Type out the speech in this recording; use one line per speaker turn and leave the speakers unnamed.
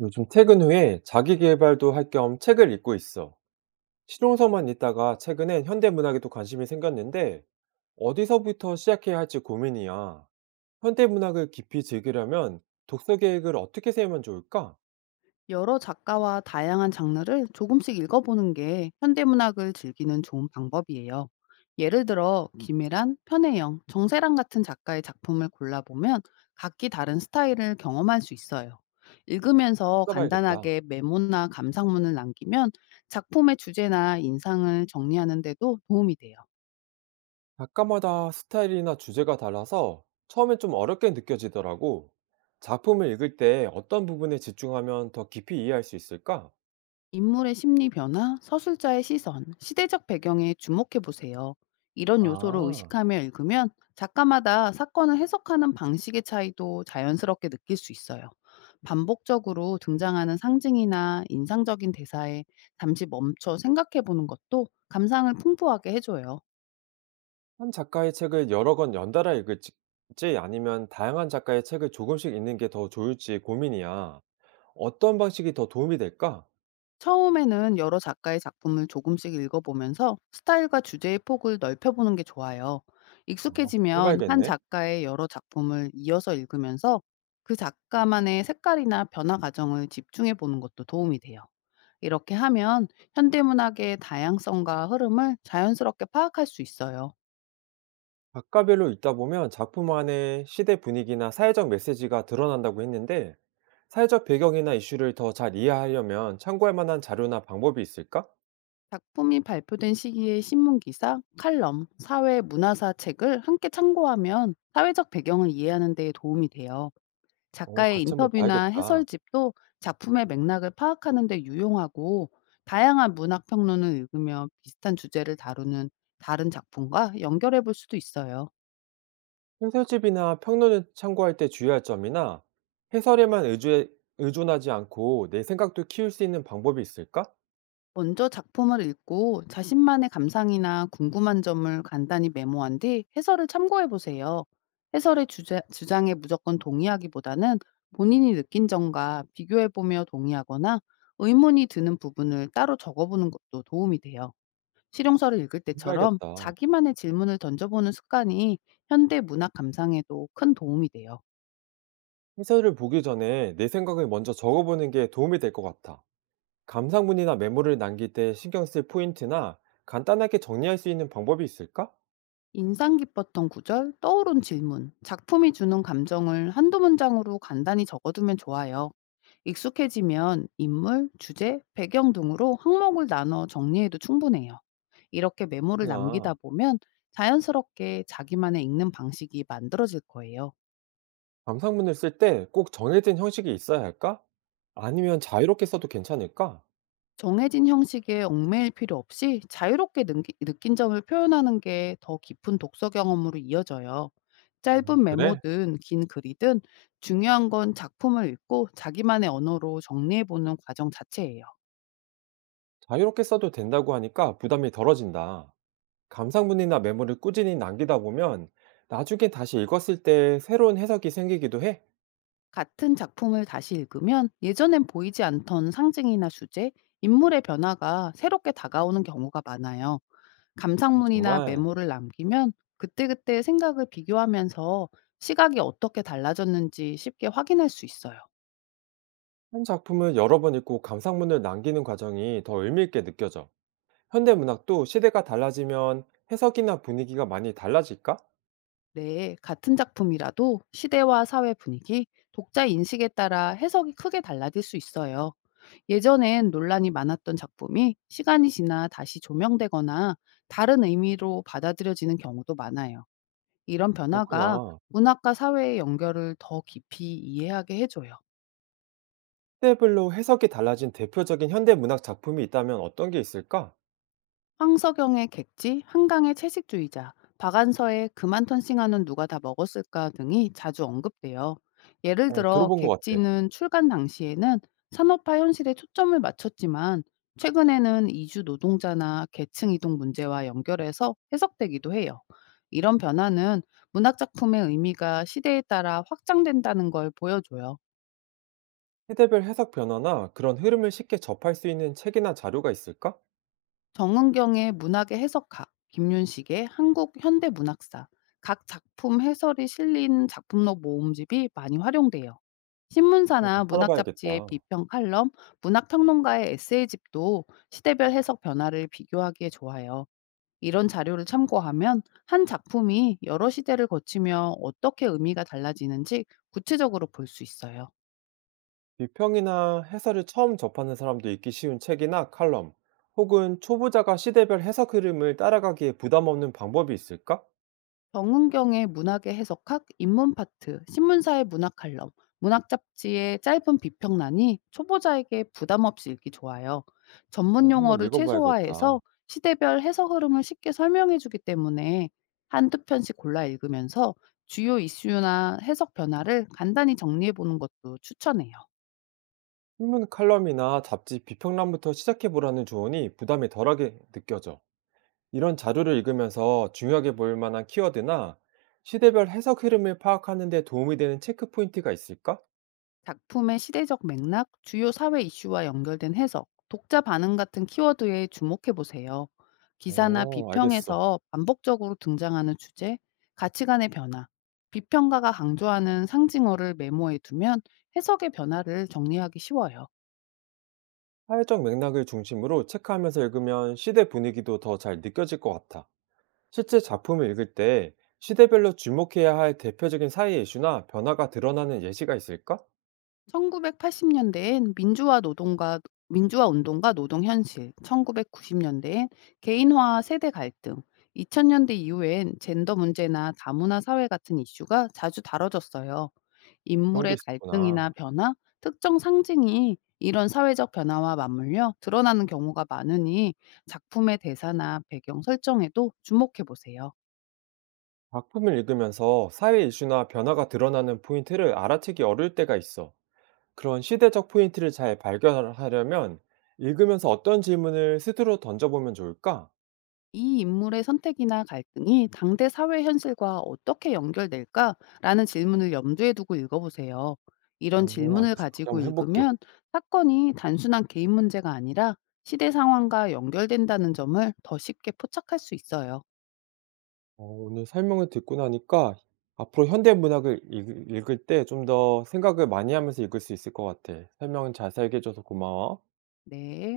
요즘 퇴근 후에 자기 계발도 할 겸 책을 읽고 있어. 실용서만 읽다가 최근엔 현대문학에도 관심이 생겼는데 어디서부터 시작해야 할지 고민이야. 현대문학을 깊이 즐기려면 독서 계획을 어떻게 세우면 좋을까?
여러 작가와 다양한 장르를 조금씩 읽어보는 게 현대문학을 즐기는 좋은 방법이에요. 예를 들어 김혜란, 편혜영, 정세란 같은 작가의 작품을 골라보면 각기 다른 스타일을 경험할 수 있어요. 읽으면서
써봐야겠다.
간단하게 메모나 감상문을 남기면 작품의 주제나 인상을 정리하는 데도 도움이 돼요.
작가마다 스타일이나 주제가 달라서 처음엔 좀 어렵게 느껴지더라고. 작품을 읽을 때 어떤 부분에 집중하면 더 깊이 이해할 수 있을까?
인물의 심리 변화, 서술자의 시선, 시대적 배경에 주목해 보세요. 이런 요소를
아.
의식하며 읽으면 작가마다 사건을 해석하는 방식의 차이도 자연스럽게 느낄 수 있어요. 반복적으로 등장하는 상징이나 인상적인 대사에 잠시 멈춰 생각해 보는 것도 감상을 풍부하게 해줘요.
한 작가의 책을 여러 권 연달아 읽을지 아니면 다양한 작가의 책을 조금씩 읽는 게 더 좋을지 고민이야. 어떤 방식이 더 도움이 될까?
처음에는 여러 작가의 작품을 조금씩 읽어보면서 스타일과 주제의 폭을 넓혀보는 게 좋아요.
아,
익숙해지면 한
해봐야겠네.
작가의 여러 작품을 이어서 읽으면서 그 작가만의 색깔이나 변화 과정을 집중해 보는 것도 도움이 돼요. 이렇게 하면 현대문학의 다양성과 흐름을 자연스럽게 파악할 수 있어요.
작가별로 읽다 보면 작품 안에 시대 분위기나 사회적 메시지가 드러난다고 했는데, 사회적 배경이나 이슈를 더 잘 이해하려면 참고할 만한 자료나 방법이 있을까?
작품이 발표된 시기의 신문기사, 칼럼, 사회 문화사 책을 함께 참고하면 사회적 배경을 이해하는 데 도움이 돼요.
어,
작가의
같이 한번
인터뷰나
봐야겠다.
해설집도 작품의 맥락을 파악하는 데 유용하고 다양한 문학 평론을 읽으며 비슷한 주제를 다루는 다른 작품과 연결해 볼 수도 있어요.
해설집이나 평론을 참고할 때 주의할 점이나 해설에만 의주 의존하지 않고 내 생각도 키울 수 있는 방법이 있을까?
먼저 작품을 읽고 자신만의 감상이나 궁금한 점을 간단히 메모한 뒤 해설을 참고해 보세요. 해설의 주제, 주장에 무조건 동의하기보다는 본인이 느낀 점과 비교해 보며 동의하거나 의문이 드는 부분을 따로 적어보는 것도 도움이 돼요. 실용서를 읽을 때처럼
해봐야겠다.
자기만의 질문을 던져보는 습관이 현대 문학 감상에도 큰 도움이 돼요.
해설을 보기 전에 내 생각을 먼저 적어보는 게 도움이 될 것 같아. 감상문이나 메모를 남길 때 신경 쓸 포인트나 간단하게 정리할 수 있는 방법이 있을까?
인상 깊었던 구절, 떠오른 질문, 작품이 주는 감정을 한두 문장으로 간단히 적어두면 좋아요. 익숙해지면 인물, 주제, 배경 등으로 항목을 나눠 정리해도 충분해요. 이렇게 메모를 남기다
그렇구나.
보면 자연스럽게 자기만의 읽는 방식이 만들어질 거예요.
감상문을 쓸 때 꼭 정해진 형식이 있어야 할까? 아니면 자유롭게 써도 괜찮을까?
정해진 형식에 얽매일 필요 없이 자유롭게 느낀 점을 표현하는 게 더 깊은 독서 경험으로 이어져요.
어,
짧은
그래.
메모든 긴 글이든 중요한 건 작품을 읽고 자기만의 언어로 정리해보는 과정 자체예요.
자유롭게 써도 된다고 하니까 부담이 덜어진다. 감상문이나 메모를 꾸준히 남기다 보면 나중에 다시 읽었을 때 새로운 해석이 생기기도 해.
같은 작품을 다시 읽으면 예전엔 보이지 않던 상징이나 주제, 인물의 변화가 새롭게 다가오는 경우가 많아요.
아,
감상문이나
정말
메모를 남기면 그때그때 생각을 비교하면서 시각이 어떻게 달라졌는지 쉽게 확인할 수 있어요.
한 작품을 여러 번 읽고 감상문을 남기는 과정이 더 의미 있게 느껴져. 현대 문학도 시대가 달라지면 해석이나 분위기가 많이 달라질까?
네, 같은 작품이라도 시대와 사회 분위기, 독자 인식에 따라 해석이 크게 달라질 수 있어요. 예전엔 논란이 많았던 작품이 시간이 지나 다시 조명되거나 다른 의미로 받아들여지는 경우도 많아요. 이런 변화가
그렇구나.
문학과 사회의 연결을 더 깊이 이해하게 해줘요.
시대별로 해석이 달라진 대표적인 현대 문학 작품이 있다면 어떤 게 있을까?
황석영의 객지, 한강의 채식주의자, 박안서의 그만 턴싱하는 누가 다 먹었을까 등이 자주 언급돼요. 예를
어,
들어
들어본 것 같아.
객지는 출간 당시에는 산업화 현실에 초점을 맞췄지만 최근에는 이주 노동자나 계층 이동 문제와 연결해서 해석되기도 해요. 이런 변화는 문학 작품의 의미가 시대에 따라 확장된다는 걸 보여줘요.
시대별 해석 변화나 그런 흐름을 쉽게 접할 수 있는 책이나 자료가 있을까?
정은경의 문학의 해석학, 김윤식의 한국 현대 문학사, 각 작품 해설이 실린 작품록 모음집이 많이 활용돼요.
어, 또
신문사나 문학
찾아봐야겠다.
잡지의 비평 칼럼, 문학 평론가의 에세이집도 시대별 해석 변화를 비교하기에 좋아요. 이런 자료를 참고하면 한 작품이 여러 시대를 거치며 어떻게 의미가 달라지는지 구체적으로 볼 수 있어요.
비평이나 해설을 처음 접하는 사람도 읽기 쉬운 책이나 칼럼, 혹은 초보자가 시대별 해석 흐름을 따라가기에 부담 없는 방법이 있을까?
정은경의 문학의 해석학, 인문 파트, 신문사의 문학 칼럼, 문학 잡지의 짧은 비평란이 초보자에게 부담 없이 읽기 좋아요. 전문
어, 한번
용어를
읽어 봐야겠다.
최소화해서 시대별 해석 흐름을 쉽게 설명해 주기 때문에 한두 편씩 골라 읽으면서 주요 이슈나 해석 변화를 간단히 정리해 보는 것도 추천해요.
신문 칼럼이나 잡지 비평란부터 시작해 보라는 조언이 부담이 덜하게 느껴져. 이런 자료를 읽으면서 중요하게 볼 만한 키워드나 시대별 해석 흐름을 파악하는 데 도움이 되는 체크 포인트가 있을까?
작품의 시대적 맥락, 주요 사회 이슈와 연결된 해석, 독자 반응 같은 키워드에 주목해 보세요. 기사나
어, 알겠어.
비평에서 반복적으로 등장하는 주제, 가치관의 변화, 비평가가 강조하는 상징어를 메모해 두면 해석의 변화를 정리하기 쉬워요.
사회적 맥락을 중심으로 체크하면서 읽으면 시대 분위기도 더 잘 느껴질 것 같아. 실제 작품을 읽을 때 시대별로 주목해야 할 대표적인 사회 이슈나 변화가 드러나는 예시가 있을까?
1980 년대엔 민주화 노동과 민주화 운동과 노동 현실, 1990 년대엔 개인화와 세대 갈등, 2000 년대 이후엔 젠더 문제나 다문화 사회 같은 이슈가 자주 다뤄졌어요.
그런 게
인물의 갈등이나
있었구나.
변화, 특정 상징이 이런 사회적 변화와 맞물려 드러나는 경우가 많으니 작품의 대사나 배경 설정에도 주목해 보세요.
작품을 읽으면서 사회 이슈나 변화가 드러나는 포인트를 알아채기 어려울 때가 있어. 그런 시대적 포인트를 잘 발견하려면 읽으면서 어떤 질문을 스스로 던져보면 좋을까?
이 인물의 선택이나 갈등이 당대 사회 현실과 어떻게 연결될까라는 질문을 염두에 두고 읽어보세요. 이런
어,
질문을
알겠어. 그렇게
가지고
한번 해볼게.
읽으면 사건이 단순한 개인 문제가 아니라 시대 상황과 연결된다는 점을 더 쉽게 포착할 수 있어요.
어, 오늘 설명을 듣고 나니까 앞으로 현대 문학을 읽을 때 좀 더 생각을 많이 하면서 읽을 수 있을 것 같아. 설명 자세하게 해줘서 고마워.
네.